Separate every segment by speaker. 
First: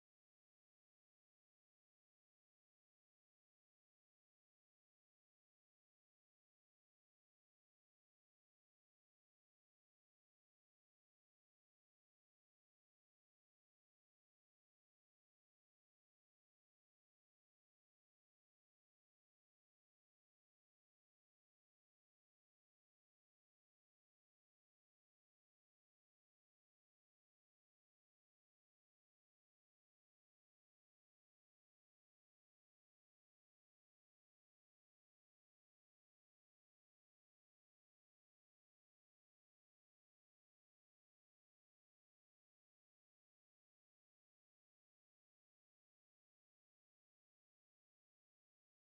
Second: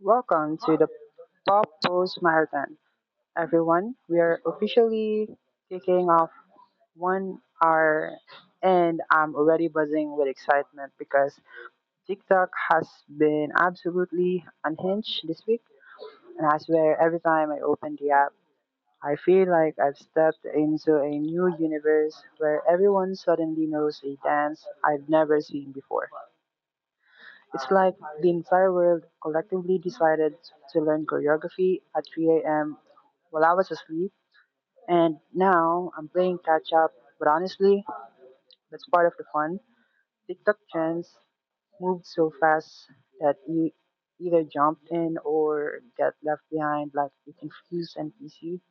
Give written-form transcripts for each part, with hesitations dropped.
Speaker 1: Welcome to the Pop Post Marathon, everyone. We are officially kicking off 1 hour, and I'm already buzzing with excitement because TikTok has been absolutely unhinged this week. And I swear, every time I open the app, I feel like I've stepped into a new universe where everyone suddenly knows a dance I've never seen before. It's like the entire world collectively decided to learn choreography at 3 a.m. while I was asleep, and now I'm playing catch up. But honestly, that's part of the fun. TikTok trends moved so fast that you either jumped in or get left behind, like the confused NPC.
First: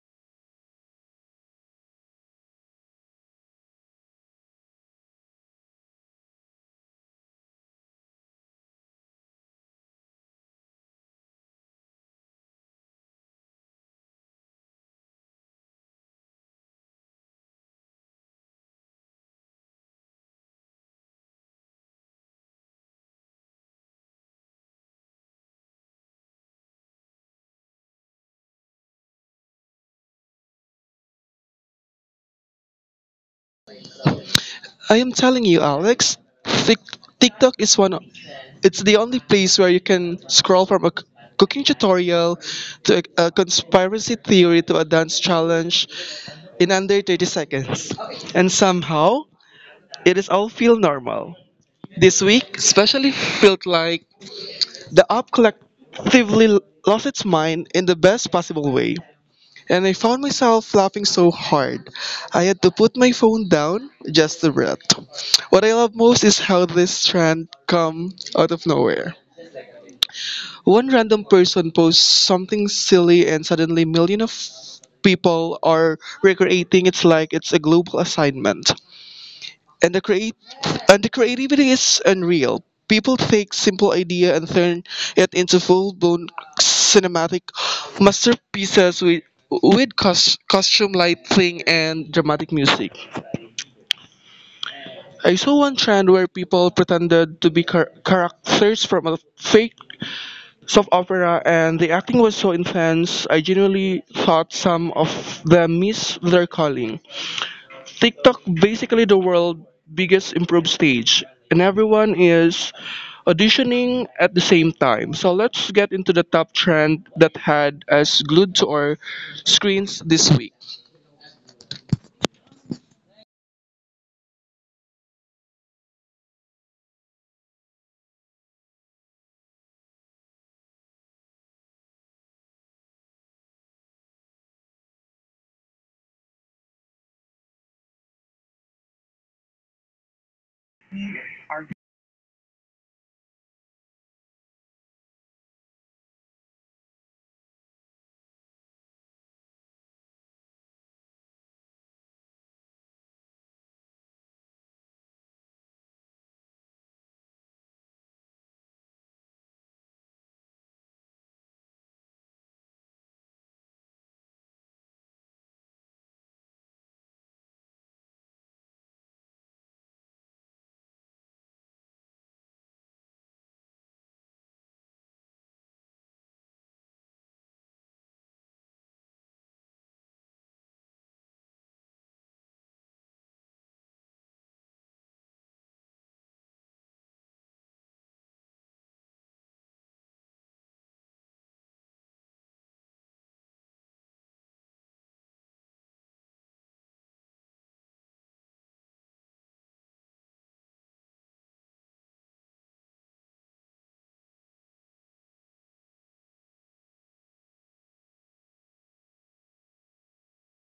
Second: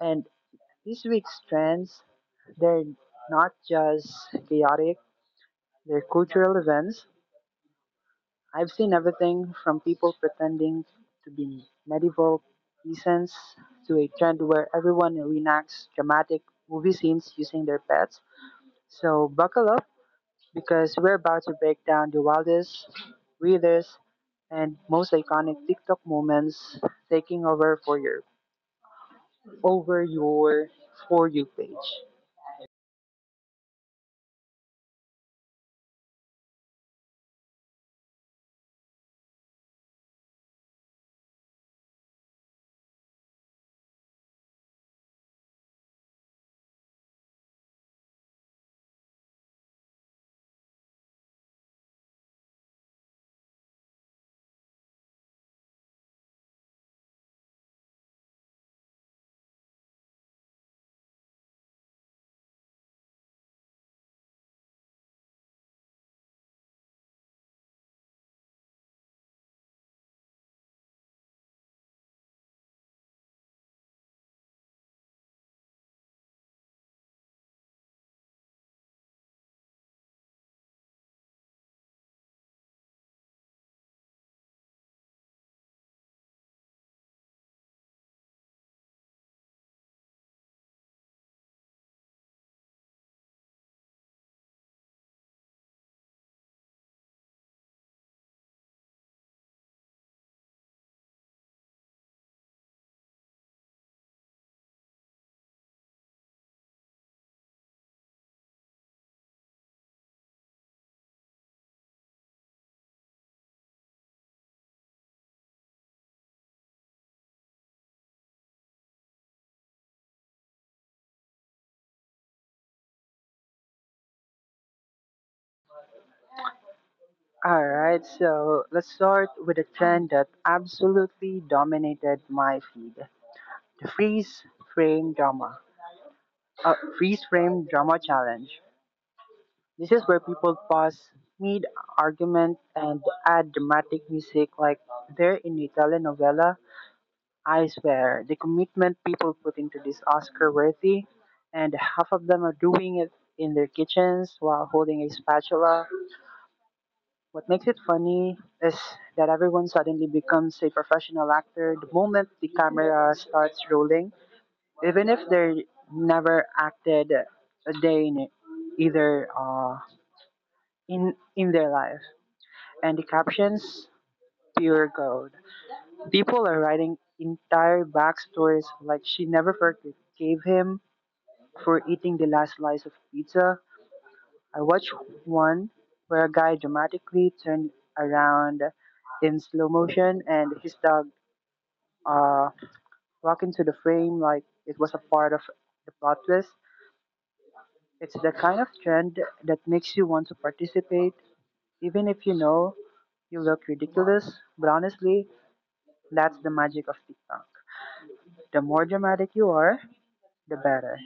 Speaker 1: And this week's trends, they're not just chaotic; they're cultural events. I've seen everything from people pretending to be medieval peasants to a trend where everyone reenacts dramatic movie scenes using their pets. So buckle up because we're about to break down the wildest, weirdest, and most iconic TikTok moments taking over over your for you page.
Speaker 2: I am telling you, Alex, Tik TikTok is it's the only place where you can scroll from a cooking tutorial to a conspiracy theory to a dance challenge in under 30 seconds. And somehow, it is all feel normal. This week especially felt like the app collectively lost its mind in the best possible way, and I found myself laughing so hard I had to put my phone down just to breathe. What I love most is how this trend come out of nowhere. One random person posts something silly and suddenly millions of people are recreating It's like it's a global assignment, and the create and the creativity is unreal. People take simple idea and turn it into full-blown cinematic masterpieces with costume lighting and dramatic music. I saw one trend where people pretended to be characters from a fake soap opera, and the acting was so intense. I genuinely thought some of them missed their calling. TikTok basically the world biggest improved stage, and everyone is auditioning at the same time. So let's get into the top trend that had us glued to our screens this week.
Speaker 1: All right, so let's start with a trend that absolutely dominated my feed: the freeze frame drama. A freeze frame drama challenge. This is where people pause mid argument and add dramatic music like they're in a telenovela. I swear, the commitment people put into this Oscar worthy, and half of them are doing it in their kitchens while holding a spatula. What makes it funny is that everyone suddenly becomes a professional actor the moment the camera starts rolling even if they never acted a day in either in their life. And the captions, pure gold. People are writing entire backstories like she never forgave him for eating the last slice of pizza. I watched one where a guy dramatically turned around in slow motion and his dog uh, walked into the frame like it was a part of the plot twist. It's the kind of trend that makes you want to participate, even if you know you look ridiculous. But honestly, that's the magic of TikTok. The more dramatic you are, the better.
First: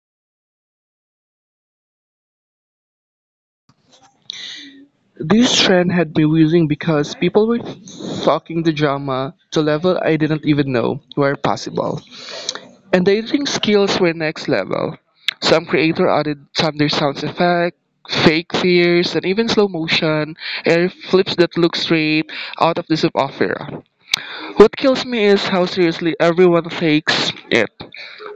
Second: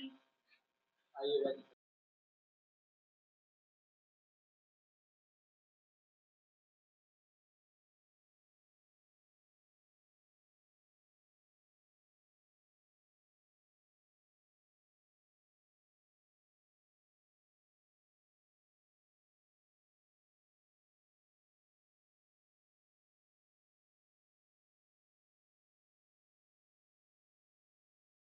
Speaker 2: This trend had me wheezing because people were talking the drama to level I didn't even know were possible, and the editing skills were next level. Some creator added thunder sounds effect, fake fears, and even slow motion, air flips that look straight out of the soap opera. What kills me is how seriously everyone takes it.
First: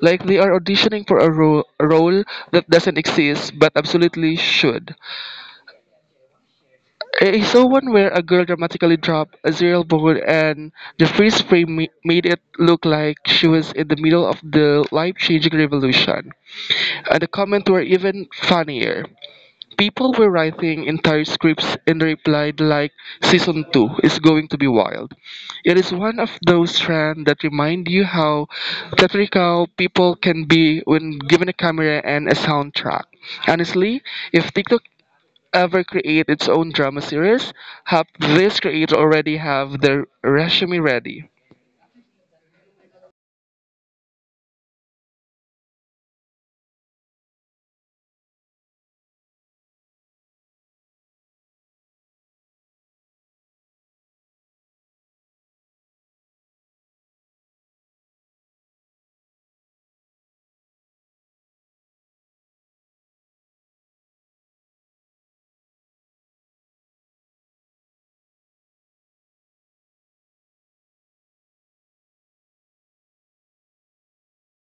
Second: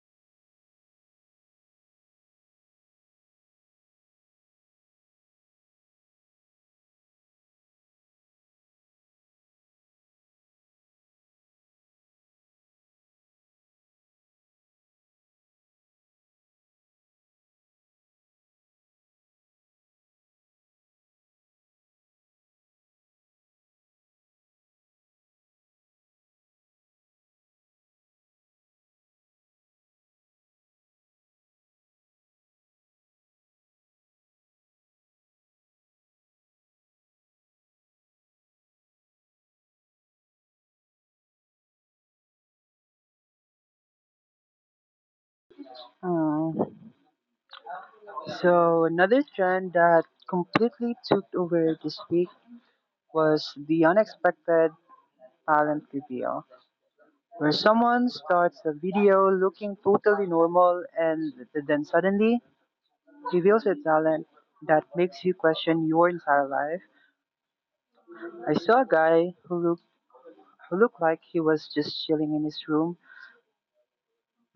Speaker 2: Like they are auditioning for a role that doesn't exist but absolutely should. I saw one where a girl dramatically dropped a cereal bowl and the freeze frame made it look like she was in the middle of the life changing revolution. And the comments were even funnier. People were writing entire scripts and replied like season 2 is going to be wild. It is one of those trends that remind you how theatrical people can be when given a camera and a soundtrack. Honestly, if TikTok ever create its own drama series, have this creator already have their resume ready.
Speaker 1: Oh. So, another trend that completely took over this week was the unexpected talent reveal, where someone starts a video looking totally normal and then suddenly reveals a talent that makes you question your entire life. I saw a guy who looked like he was just chilling in his room.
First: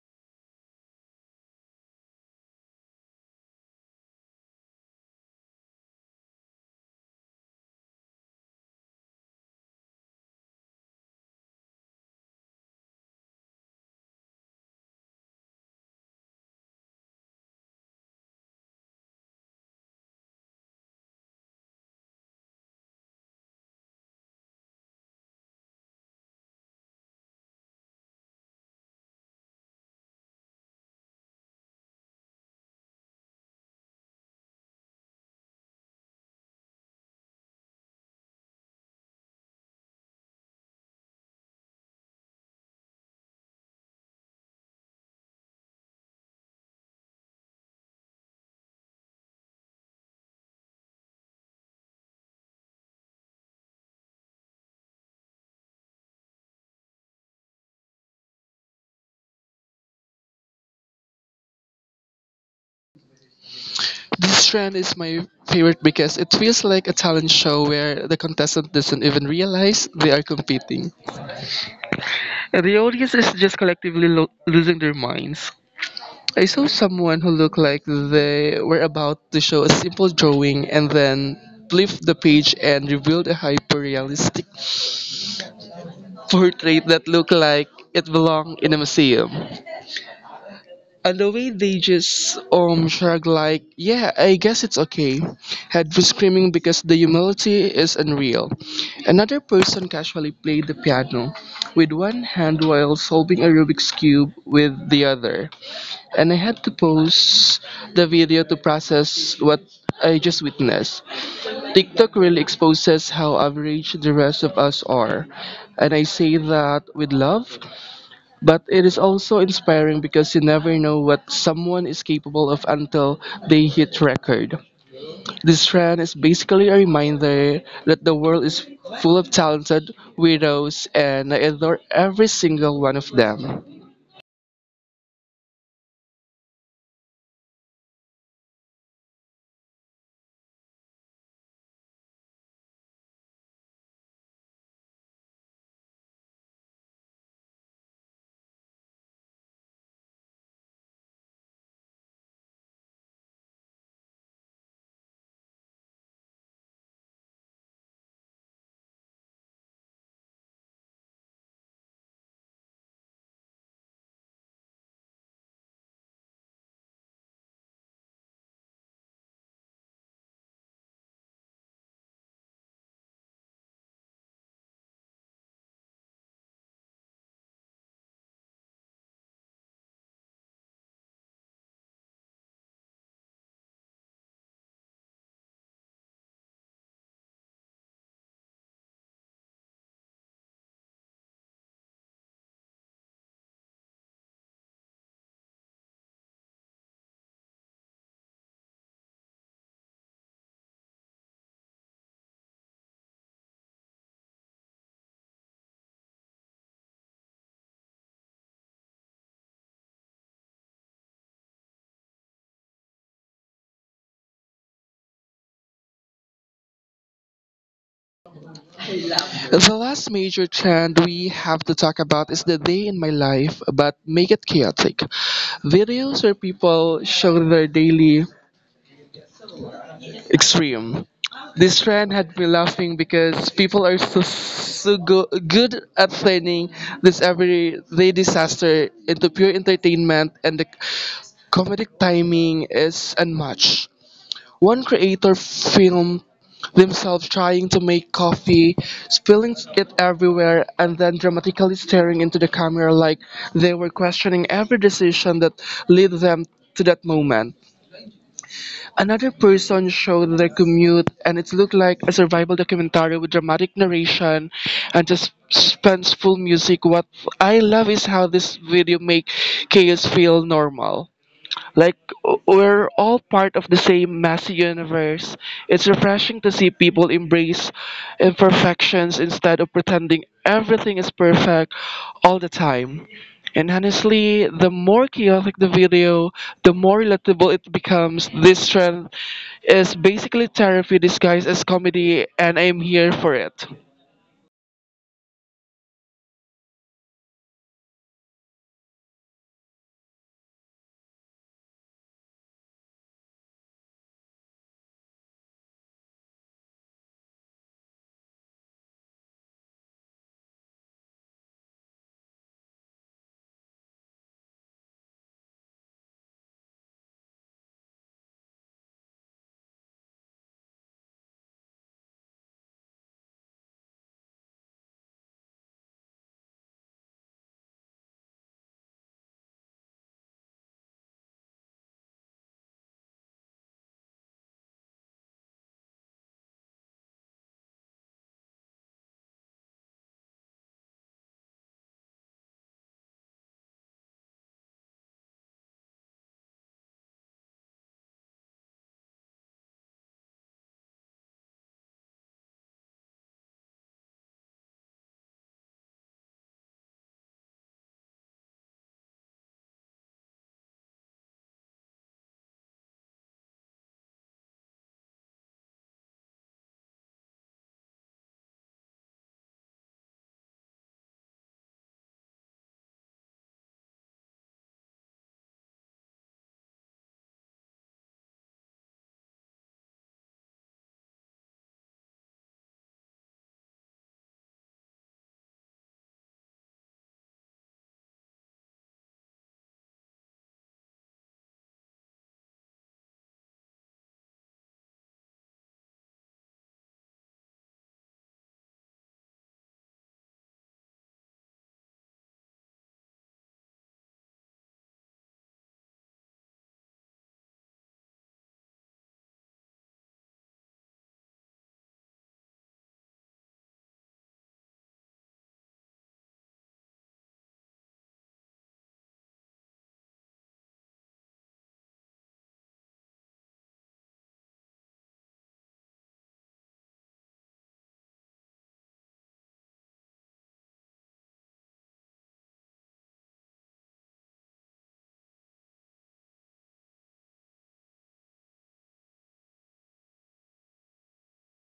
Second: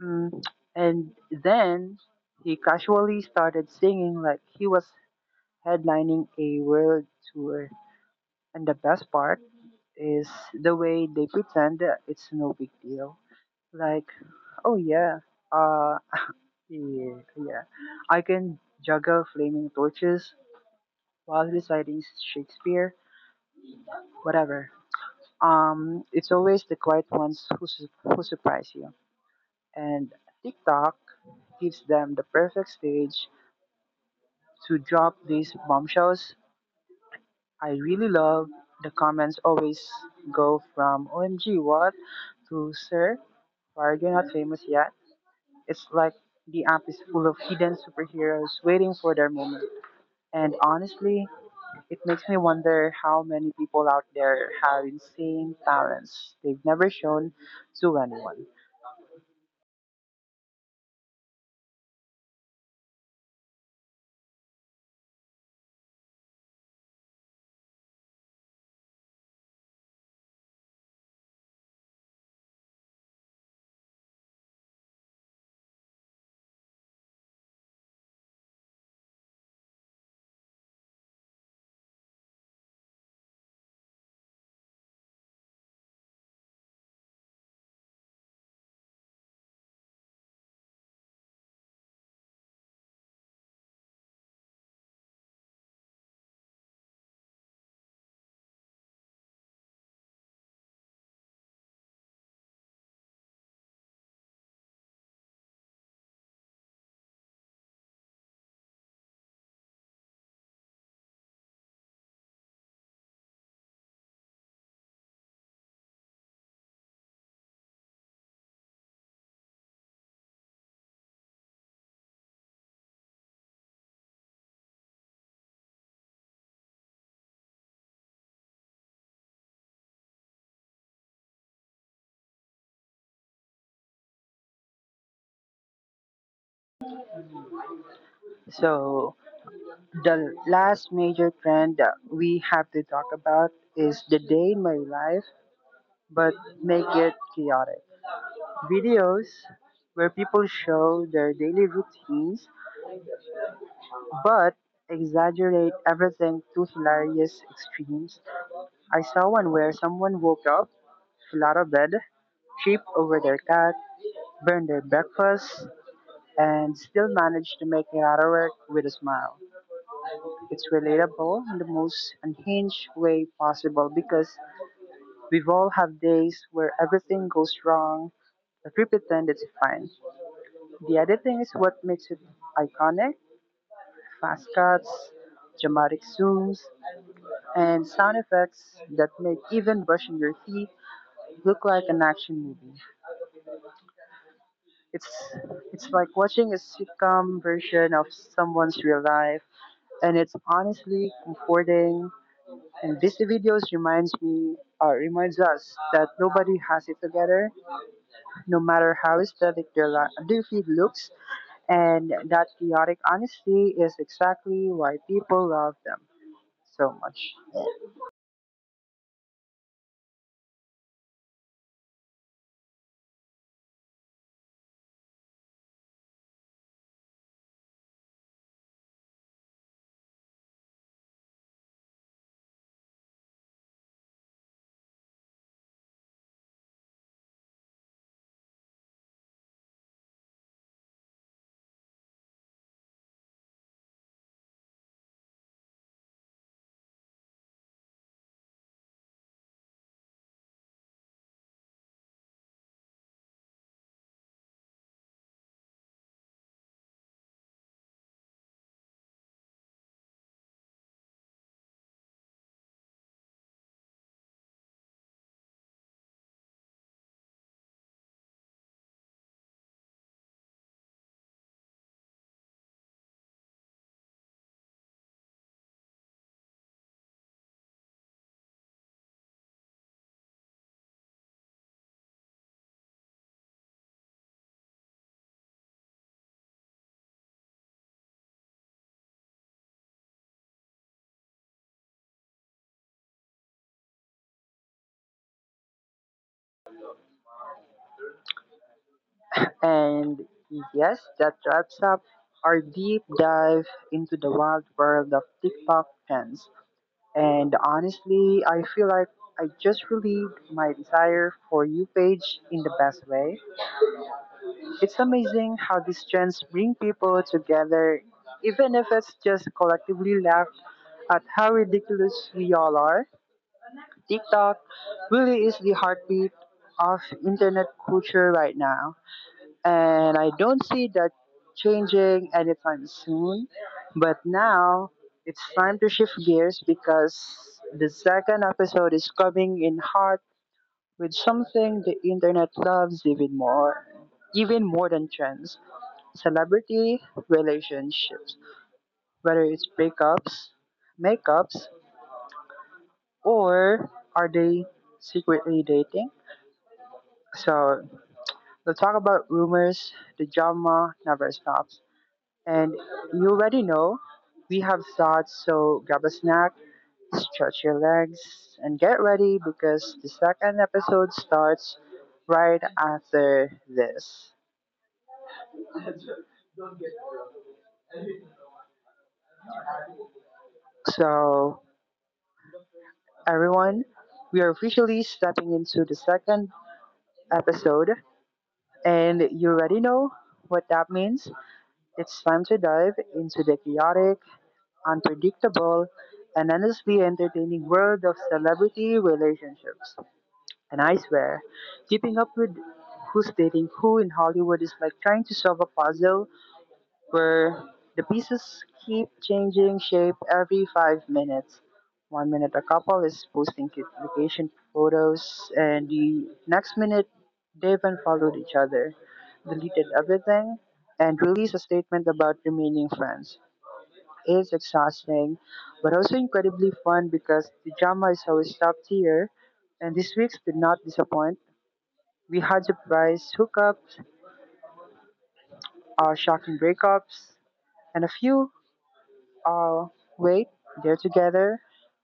Speaker 1: Mm, and then he casually started singing like he was headlining a world tour. And the best part is the way they pretend that it's no big deal. Like, oh yeah, uh, yeah, yeah, I can juggle flaming torches while reciting Shakespeare, whatever. It's always the quiet ones who surprise you. And TikTok gives them the perfect stage to drop these bombshells. I really love the comments always go from OMG what to Sir, why are you not famous yet? It's like the app is full of hidden superheroes waiting for their moment. And honestly, it makes me wonder how many people out there have insane talents they've never shown to anyone.
Speaker 2: This trend is my favorite because it feels like a talent show where the contestant doesn't even realize they are competing. And the audience is just collectively losing their minds. I saw someone who looked like they were about to show a simple drawing and then flipped the page and revealed a hyper realistic portrait that looked like it belonged in a museum. And the way they just shrug like, yeah, I guess it's okay. Head was screaming because the humility is unreal. Another person casually played the piano with one hand while solving a Rubik's cube with the other. And I had to pause the video to process what I just witnessed. TikTok really exposes how average the rest of us are. And I say that with love, but it is also inspiring because you never know what someone is capable of until they hit record. This trend is basically a reminder that the world is full of talented widows, and I adore every single one of them.
Speaker 1: So the last major trend that we have to talk about is the day in my life, but make it chaotic. Videos where people show their daily routines but exaggerate everything to hilarious extremes. I saw one where someone woke up, fell out of bed, tripped over their cat, burned their breakfast, and still managed to make it out of work with a smile. It's relatable in the most unhinged way possible because we've all have days where everything goes wrong, but we pretend it's fine. The editing is what makes it iconic. Fast cuts, dramatic zooms, and sound effects that make even brushing your teeth look like an action movie. It's it's like watching a sitcom version of someone's real life, and it's honestly comforting. And these videos reminds us that nobody has it together no matter how aesthetic their, their feed looks, and that chaotic honesty is exactly why people love them so much.
Speaker 2: The last major trend we have to talk about is the day in my life, but make it chaotic. Videos where people show their daily Extreme. This trend had me laughing because people are so good at planning this everyday disaster into pure entertainment, and the comedic timing is unmatched. One creator filmed themselves trying to make coffee, spilling it everywhere, and then dramatically staring into the camera like they were questioning every decision that led them to that moment. Another person showed their commute, and it looked like a survival documentary with dramatic narration and just suspenseful music. What I love is how this video make chaos feel normal. Like, we're all part of the same messy universe. It's refreshing to see people embrace imperfections instead of pretending everything is perfect all the time. And honestly, the more chaotic the video, the more relatable it becomes. This trend is basically therapy disguised as comedy, and I'm here for it.
Speaker 1: And yes, that wraps up our deep dive into the wild world of TikTok trends. And honestly, I feel like I just relieved my desire for you page in the best way. It's amazing how these trends bring people together, even if it's just collectively laugh at how ridiculous we all are. TikTok really is the heartbeat of internet culture right now. And I don't see that changing anytime soon. But now it's time to shift gears because the second episode is coming in hot with something the internet loves even more. Even more than trends, celebrity relationships, whether it's breakups, makeups, or are they secretly dating? So let's talk about rumors. The drama never stops. And you already know we have thoughts, so grab a snack, stretch your legs, and get ready because the second episode starts right after this. So, everyone, we are officially stepping into the second episode, and you already know what that means. It's time to dive into the chaotic, unpredictable, and endlessly entertaining world of celebrity relationships. And I swear, keeping up with who's dating who in Hollywood is like trying to solve a puzzle where the pieces keep changing shape every 5 minutes. One minute a couple is posting cute vacation photos, and the next minute they've unfollowed each other, deleted everything, and released a statement about remaining friends is exhausting, but also incredibly fun because the drama is always top tier, and this week's did not disappoint. We had surprise hookups, shocking breakups, and a few, uh, wait, they're together.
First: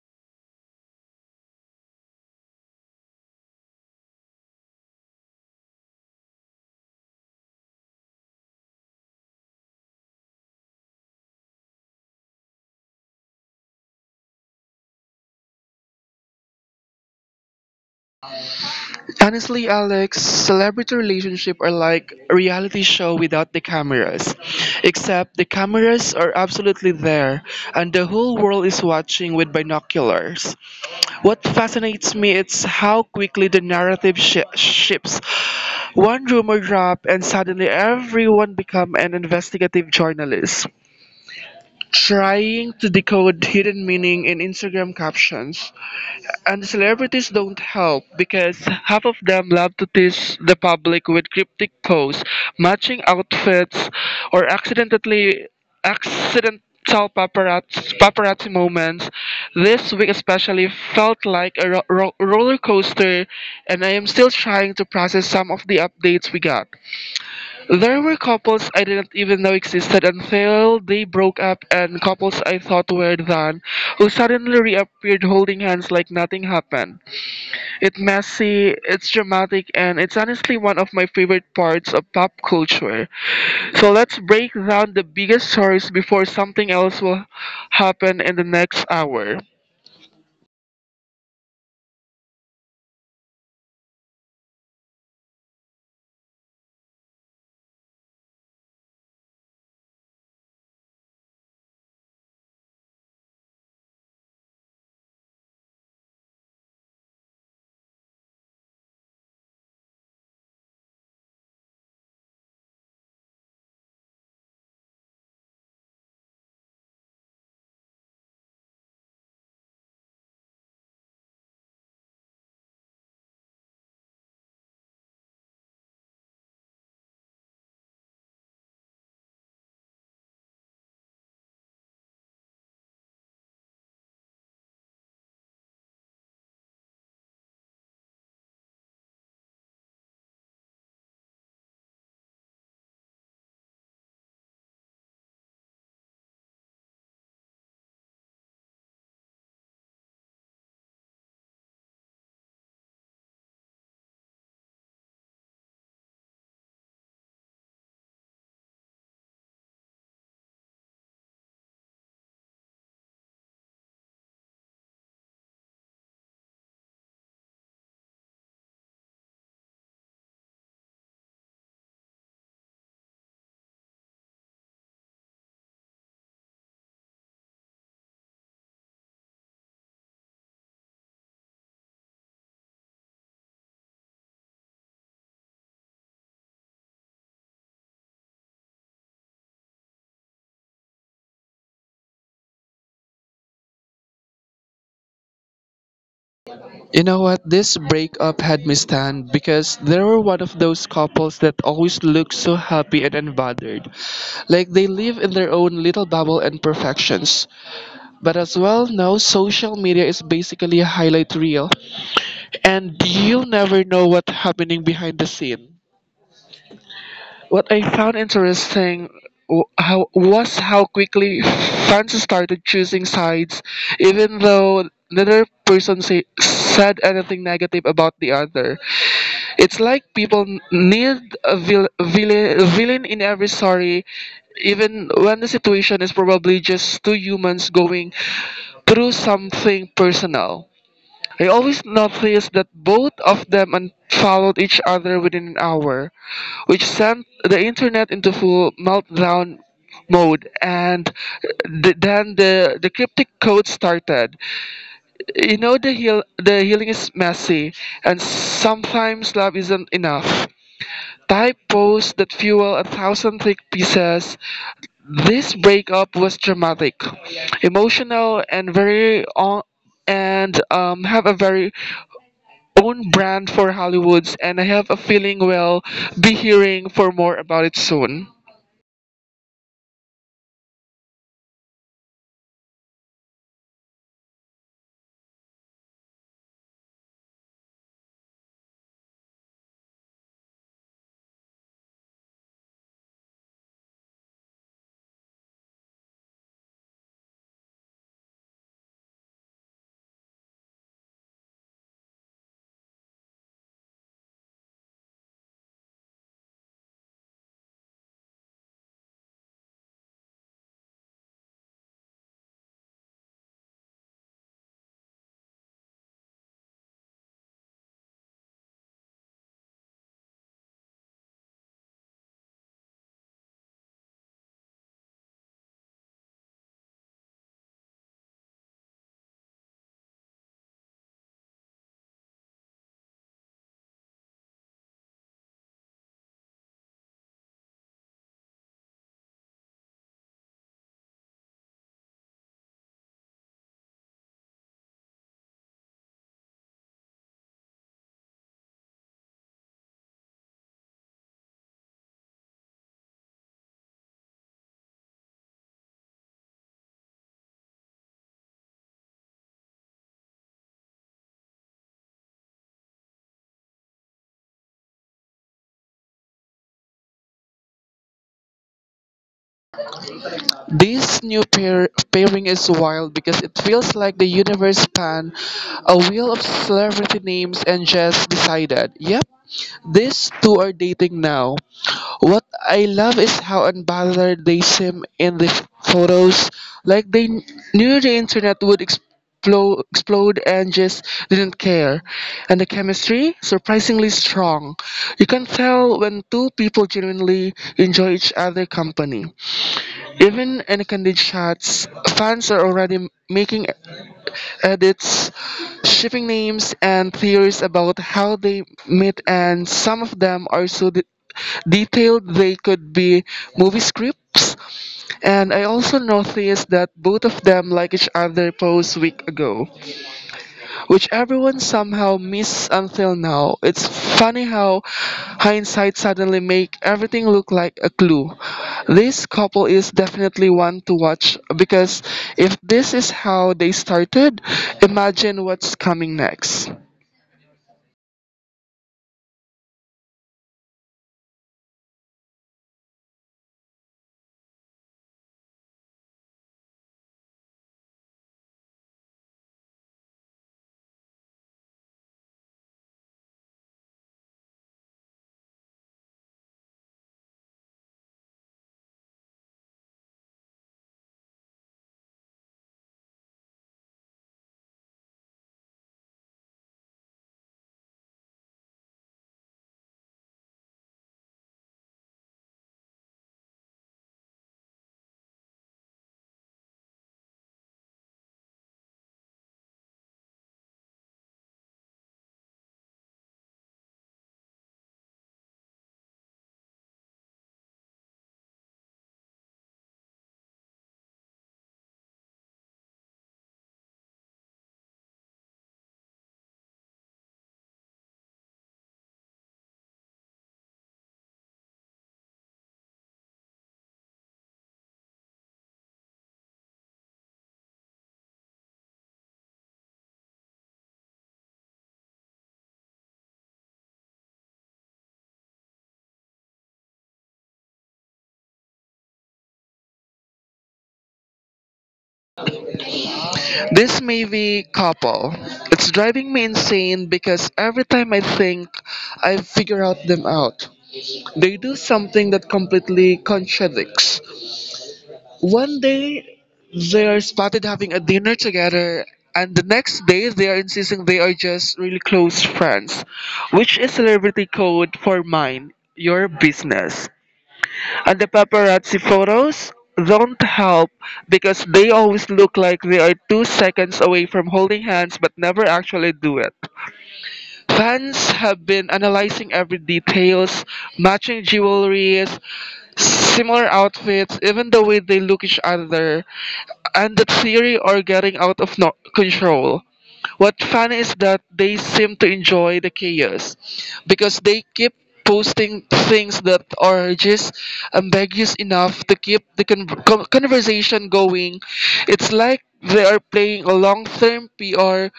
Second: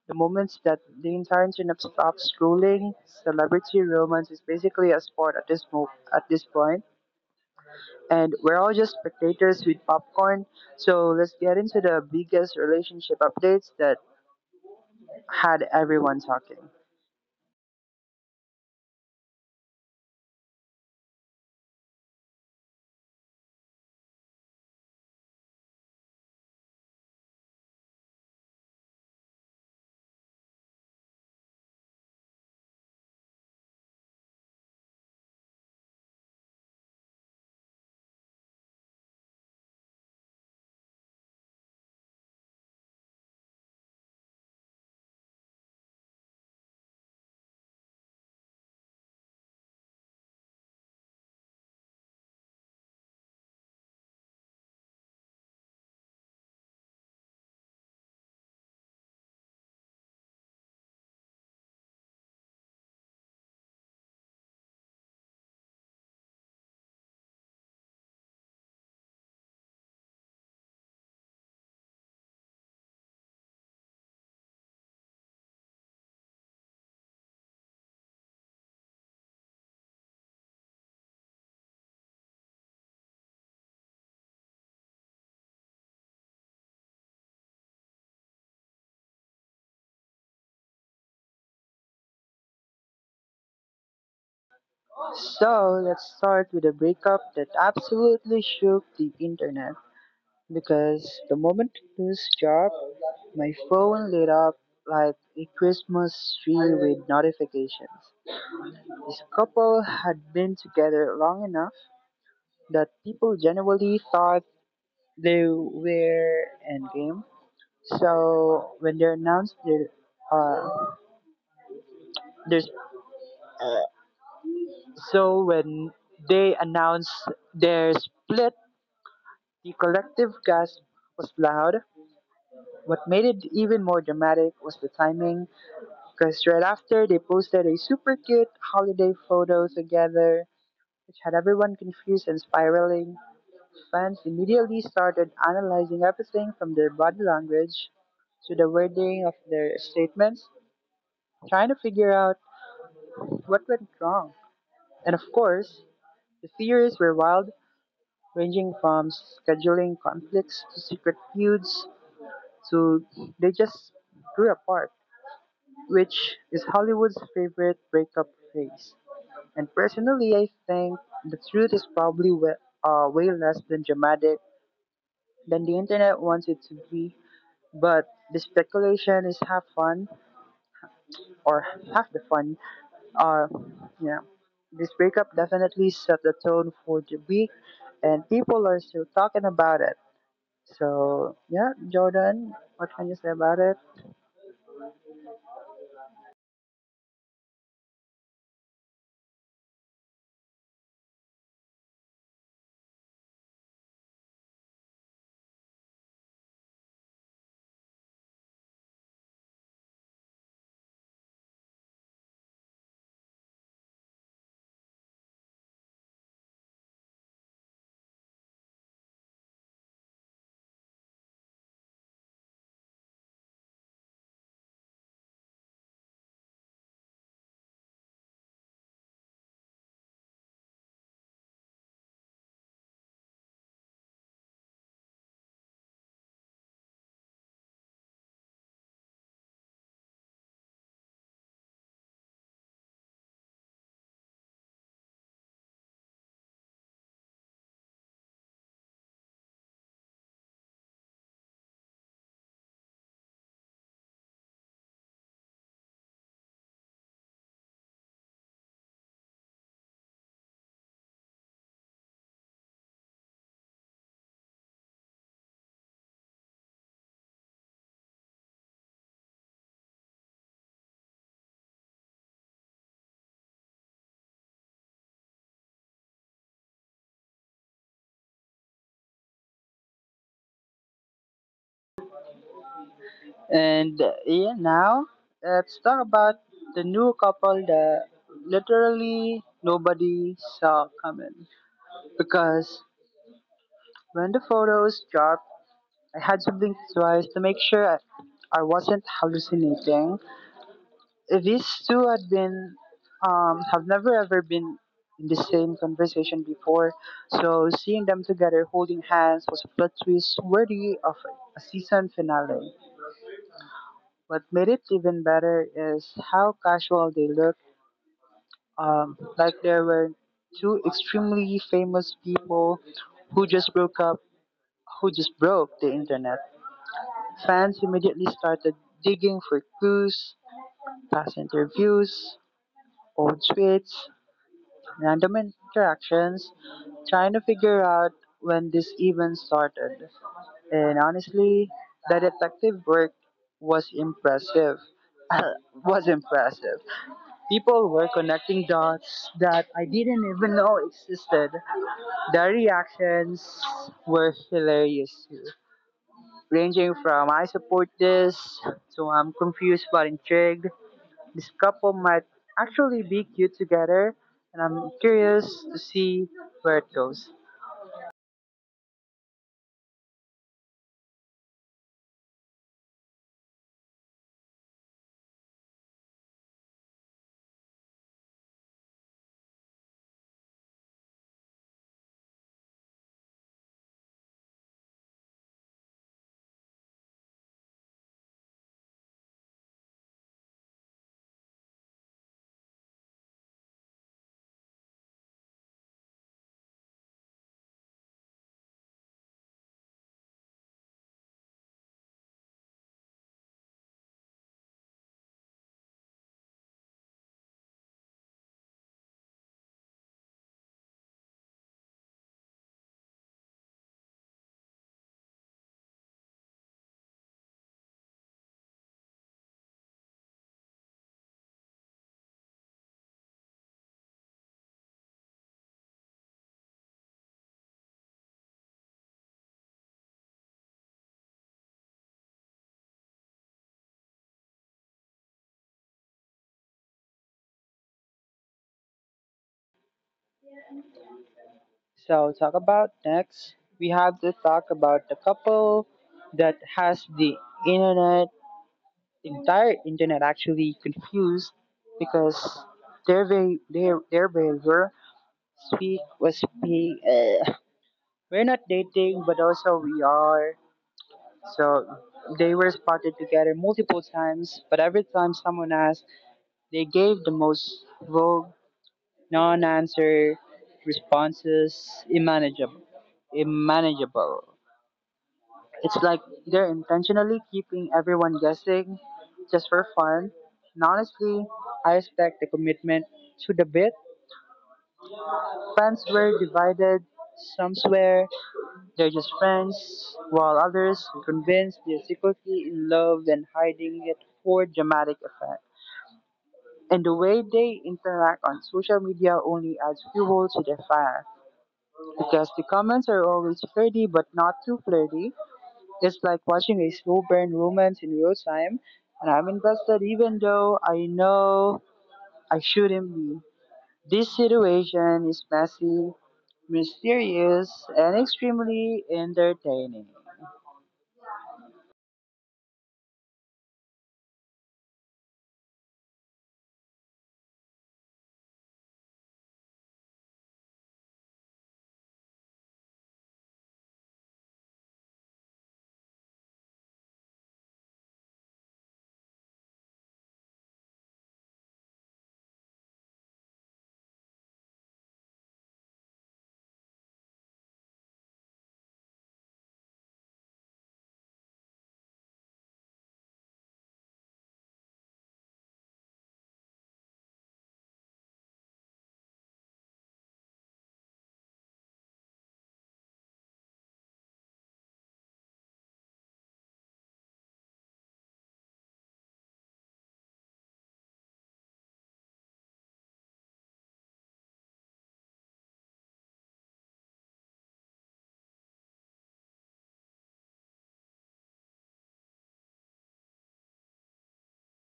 Speaker 1: The moments that the entire internet stops scrolling, celebrity romance is basically a sport at at this point, and we're all just spectators with popcorn. So let's get into the biggest relationship updates that had everyone talking.
Speaker 2: Honestly, Alex, celebrity relationships are like a reality show without the cameras. Except the cameras are absolutely there, and the whole world is watching with binoculars. What fascinates me is how quickly the narrative shifts. One rumor drop, and suddenly everyone become an investigative journalist, trying to decode hidden meaning in Instagram captions. And celebrities don't help because half of them love to tease the public with cryptic posts, matching outfits, or accidental paparazzi moments. This week especially felt like a roller coaster, and I am still trying to process some of the updates we got. There were couples I didn't even know existed until they broke up, and couples I thought were done, who suddenly reappeared holding hands like nothing happened. It's messy, it's dramatic, and it's honestly one of my favorite parts of pop culture. So let's break down the biggest stories before something else will happen in the next hour.
Speaker 1: So let's start with a breakup that absolutely shook the internet because the moment this dropped, my phone lit up like a Christmas tree with notifications. This couple had been together long enough that people generally thought they were endgame. So when they announced their uh, their so when they announced their split. The collective gasp was loud. What made it even more dramatic was the timing, because right after they posted a super cute holiday photo together, which had everyone confused and spiraling, fans immediately started analyzing everything from their body language to the wording of their statements, trying to figure out what went wrong. And of course, the theories were wild, ranging from scheduling conflicts to secret feuds. So they just grew apart, which is Hollywood's favorite breakup phase. And personally, I think the truth is probably way less than dramatic than the internet wants it to be. But the speculation is or half the fun. Uh, yeah. This breakup definitely set the tone for the week, and people are still talking about it. So yeah, Jordan, what can you say about it?
Speaker 2: You know what? This breakup had me stunned because they were one of those couples that always look so happy and unbothered. Like they live in their own little bubble and perfections. But as well now, social media is basically a highlight reel, and you never know what's happening behind the scene. What I found interesting w- how was how quickly fans started choosing sides, even though neither person said anything negative about the other. It's like people need a villain, villain in every story, even when the situation is probably just two humans going through something personal. I always noticed that both of them unfollowed each other within an hour, which sent the internet into full meltdown mode, and then the cryptic code started. You know, the heal the healing is messy and sometimes love isn't enough type posts that fuel a thousand thick pieces. This breakup was dramatic, emotional, and very on, and have a very own brand for Hollywoods, and I have a feeling we'll be hearing for more about it soon.
Speaker 1: And yeah, now let's talk about the new couple that literally nobody saw coming. Because when the photos dropped, I had to blink twice to make sure I wasn't hallucinating. If these two have never ever been in the same conversation before, so seeing them together holding hands was a plot twist worthy of a season finale. What made it even better is how casual they looked, like there were two extremely famous people who just broke up, who just broke the internet. Fans immediately started digging for clues, past interviews, old tweets, random interactions, trying to figure out when this even started. And honestly, the detective work was impressive. was impressive. People were connecting dots that I didn't even know existed. The reactions were hilarious too, ranging from I support this to I'm confused but intrigued. This couple might actually be cute together, and I'm curious to see where it goes.
Speaker 2: This pairing is wild because it feels like the universe spun a wheel of celebrity names and just decided, yep, these two are dating now. What I love is how unbothered they seem in the photos, like they knew the internet would explode, explode, and just didn't care. And the chemistry, surprisingly strong. You can tell when two people genuinely enjoy each other's company. Even in candid chats, fans are already making edits, shipping names, and theories about how they met, and some of them are so detailed they could be movie scripts. And I also noticed that both of them like each other post week ago, which everyone somehow missed until now. It's funny how hindsight suddenly make everything look like a clue. This couple is definitely one to watch because if this is how they started, imagine what's coming next.
Speaker 1: So, talk about next. We have to talk about the couple that has the internet entire internet actually confused because they're very were speak was being we're not dating but also we are so they were spotted together multiple times but every time someone asked they gave the most vague non-answer responses immanageable. It's like they're intentionally keeping everyone guessing just for fun. And honestly, I respect the commitment to the bit. Fans were divided. Some swear they're just friends, while others are convinced they're secretly in love and hiding it for dramatic effect. And the way they interact on social media only adds fuel to the fire. Because the comments are always flirty but not too flirty, it's like watching a slow burn romance in real time, and I'm invested even though I know I shouldn't be. This situation is messy, mysterious, and extremely entertaining.
Speaker 2: This maybe couple. It's driving me insane because every time I think I figure out them out, they do something that completely contradicts. One day they are spotted having a dinner together, and the next day they are insisting they are just really close friends, which is celebrity code for mine, your business. And the paparazzi photos don't help because they always look like they are 2 seconds away from holding hands but never actually do it. Fans have been analyzing every details, matching jewelries, similar outfits, even the way they look each other, and the theory are getting out of control. What fun is that they seem to enjoy the chaos because they keep posting things that are just ambiguous enough to keep the conversation going. It's like they are playing a long-term PR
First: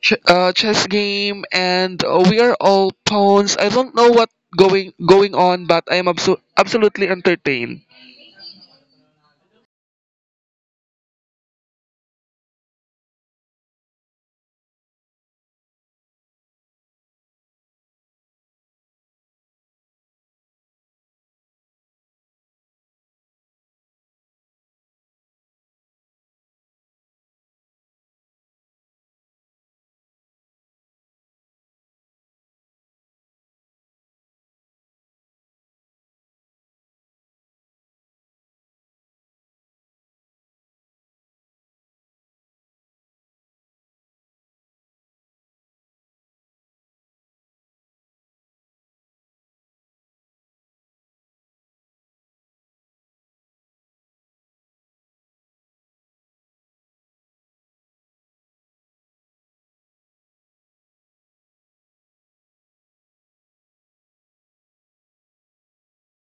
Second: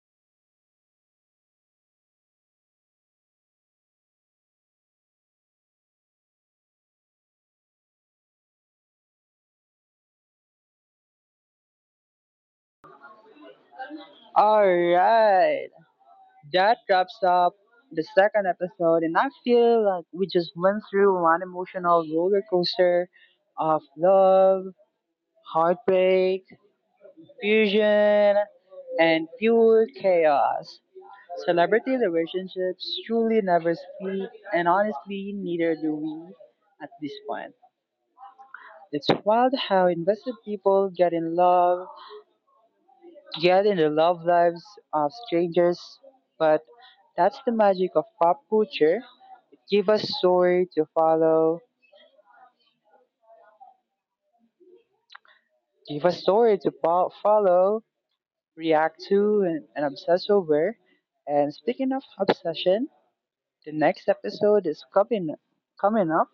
Speaker 2: chess game, and we are all pawns. I don't know what going on, but I am absolutely entertained.
Speaker 1: Alright, that wraps up the second episode, and I feel like we just went through one emotional roller coaster of love, heartbreak, fusion, and pure chaos. Celebrity relationships truly never speak, and honestly, neither do we at this point. It's wild how invested people get in love, get in the love lives of strangers, but that's the magic of pop culture. Give us story to follow, give us story to fo- follow, react to, and obsess over. And speaking of obsession, the next episode is coming up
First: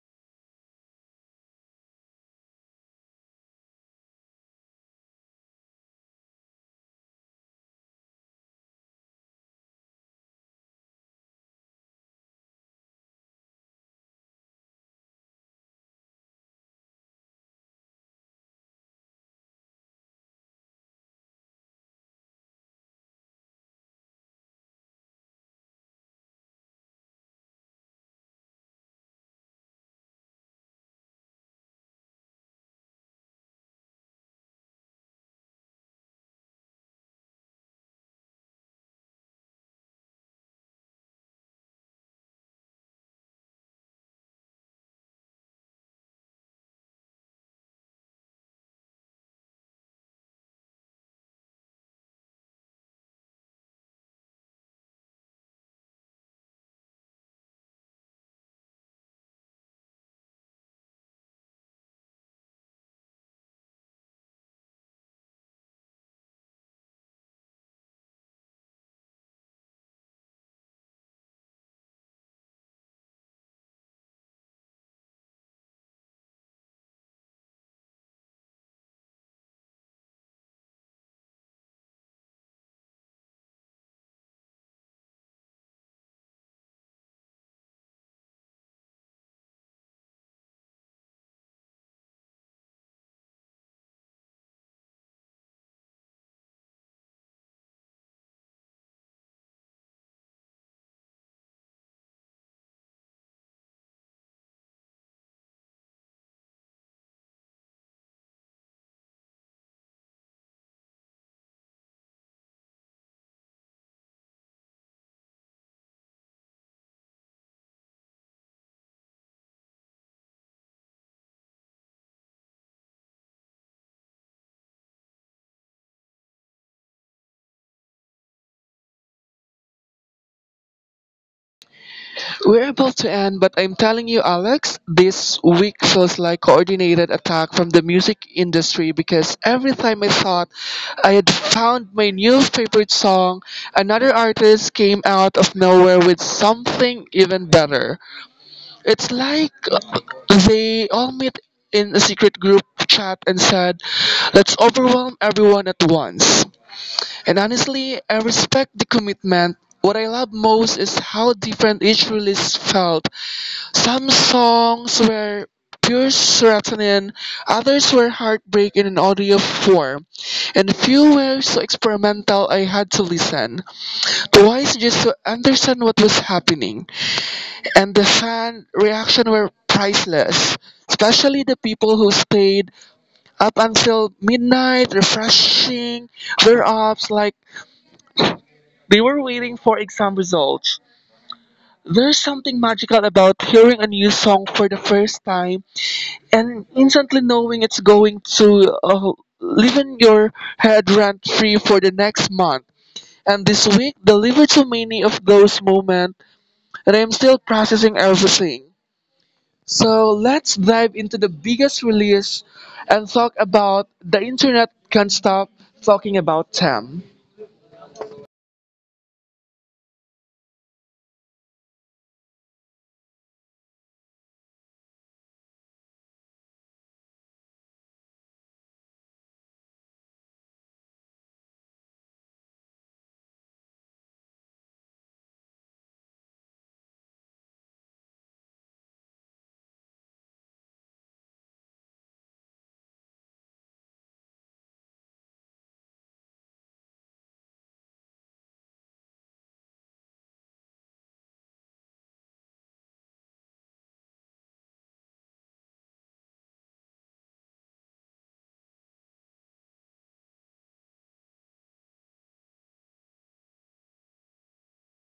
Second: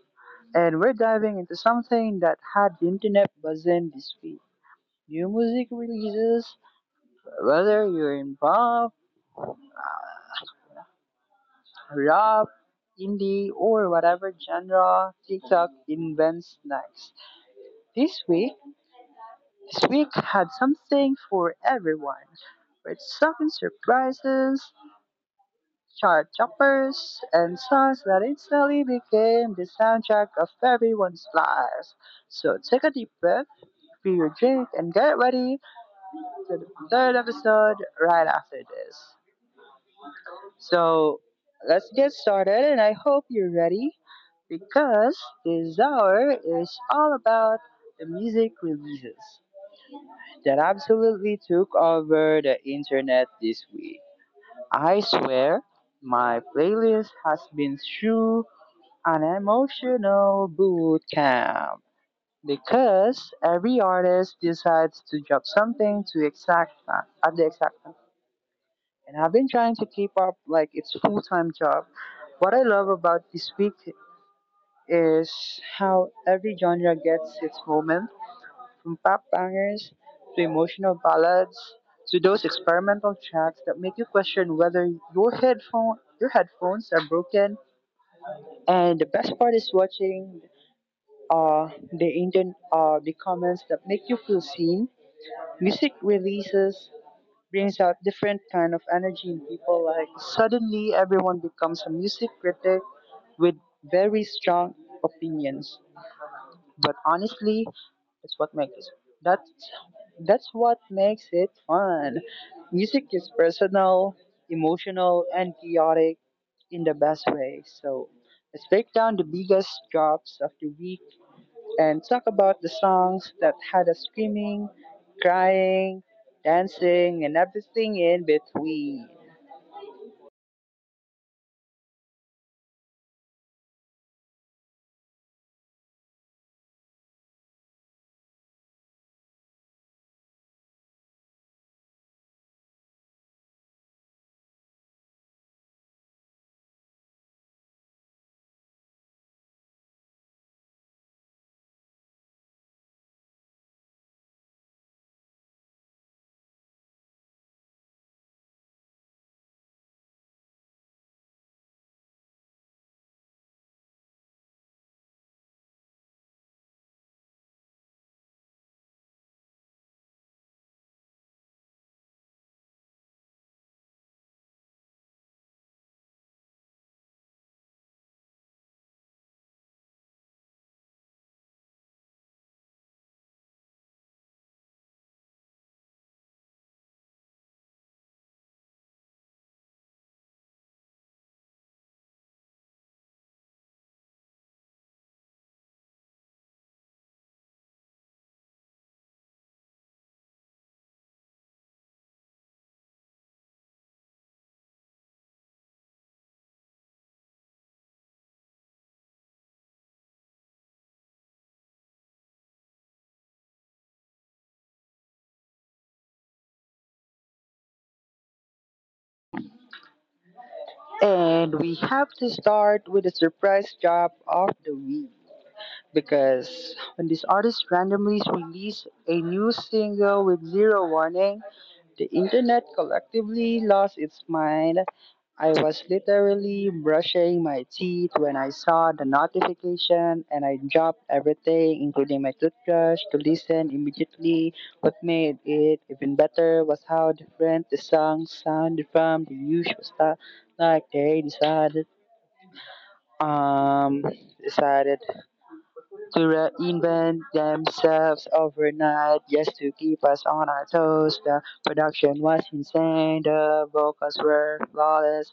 Speaker 1: and we're diving into something that had the internet buzzing this week. New music releases, whether you're in pop, rap, indie, or whatever genre TikTok invents next. This week, this week had something for everyone, with something surprises, chart choppers, and songs that instantly became the soundtrack of everyone's lives. So take a deep breath, fill your drink, and get ready to the third episode right after this. So let's get started, and I hope you're ready because this hour is all about the music releases that absolutely took over the internet this week. I swear, my playlist has been through an emotional boot camp because every artist decides to drop something to exact at the exact and I've been trying to keep up like it's full time job. What I love about this week is how every genre gets its moment, from pop bangers to emotional ballads to those experimental tracks that make you question whether your headphones are broken. And the best part is watching the comments that make you feel seen. Music releases brings out different kind of energy in people. Like suddenly everyone becomes a music critic with very strong opinions. But honestly, that's what makes that's that's what makes it fun. Music is personal, emotional, and chaotic in the best way. So let's break down the biggest drops of the week and talk about the songs that had us screaming, crying, dancing, and everything in between.
Speaker 2: We're about to end, but I'm telling you, Alex, this week feels like coordinated attack from the music industry because every time I thought I had found my new favorite song, another artist came out of nowhere with something even better. It's like they all meet in a secret group chat and said, let's overwhelm everyone at once. And honestly, I respect the commitment. What I love most is how different each release felt. Some songs were pure serotonin, others were heartbreak in an audio form, and few were so experimental I had to listen twice just to understand what was happening. And the fan reaction were priceless, especially the people who stayed up until midnight refreshing their apps like they were waiting for exam results. There's something magical about hearing a new song for the first time and instantly knowing it's going to live in your head rent free for the next month. And this week delivered so many of those moments, and I'm still processing everything. So let's dive into the biggest release and talk about the internet can't stop talking about them.
Speaker 1: And we have to start with the surprise job of the week because when these artists randomly release a new single with zero warning, the internet collectively lost its mind. I was literally brushing my teeth when I saw the notification and I dropped everything, including my toothbrush, to listen immediately. What made it even better was how different the song sounded from the usual stuff. Like they decided, um, decided to reinvent themselves overnight just to keep us on our toes. The production was insane, the vocals were flawless,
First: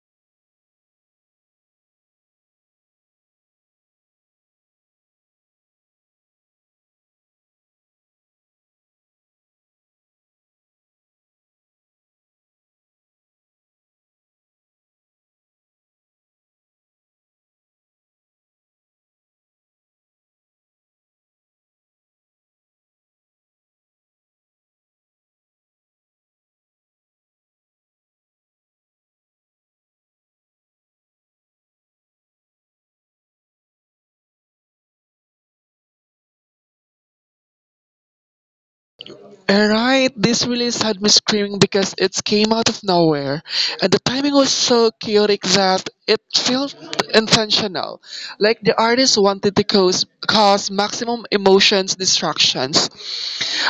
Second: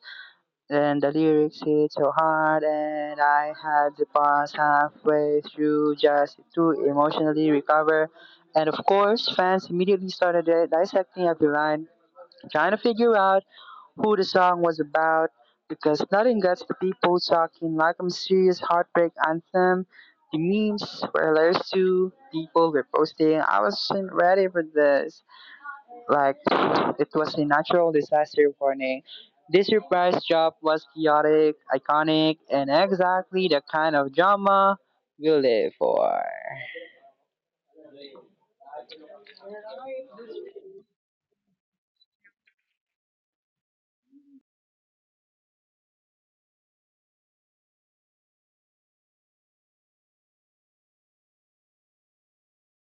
Speaker 1: and the lyrics hit so hard, and I had to pause halfway through just to emotionally recover. And of course, fans immediately started dissecting every line, trying to figure out who the song was about, because nothing gets the people talking like a mysterious heartbreak anthem. The memes were hilarious too. People were posting, I wasn't ready for this. Like it was a natural disaster warning. This surprise drop was chaotic, iconic, and exactly the kind of drama we live for.
Speaker 2: Alright, this release had me screaming because it came out of nowhere, and the timing was so chaotic that it felt intentional, like the artist wanted to cause maximum emotions distractions.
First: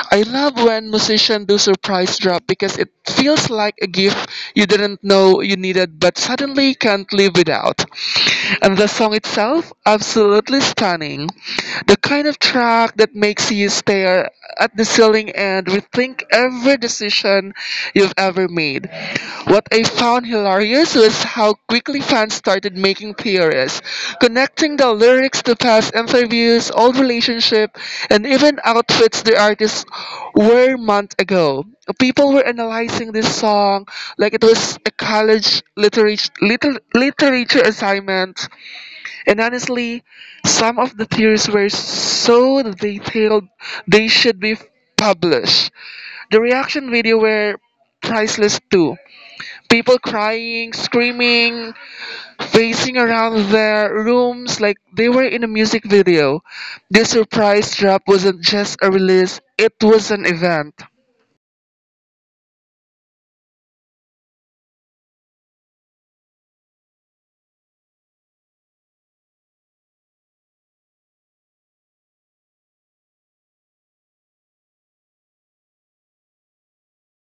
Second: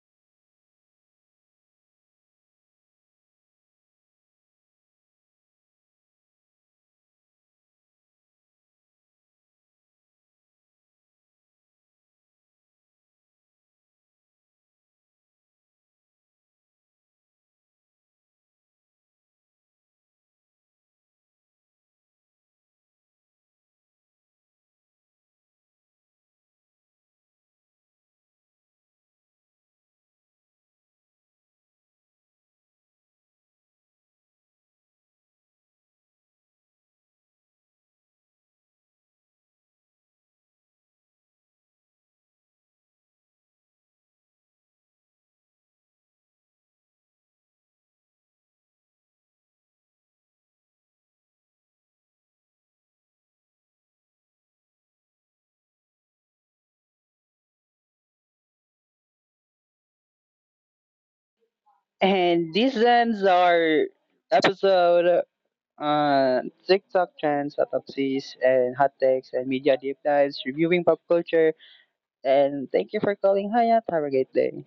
Speaker 2: I love when musicians do surprise drop because it feels like a gift you didn't know you needed but suddenly can't live without. And the song itself, absolutely stunning. The kind of track that makes you stare at the ceiling and rethink every decision you've ever made. What I found hilarious was how quickly fans started making theories, connecting the lyrics to past interviews, old relationship, and even outfits the artists wore months ago. People were analyzing this song like it was a college literature assignment, and honestly, some of the theories were so detailed they should be published. The reaction video were priceless too. People crying, screaming, facing around their rooms like they were in a music video. This surprise drop wasn't just a release, it was an event.
Speaker 1: And this ends our episode on TikTok trends, autopsies, and hot takes, and media deep dives, reviewing pop culture. And thank you for calling Hayat. Have a great day.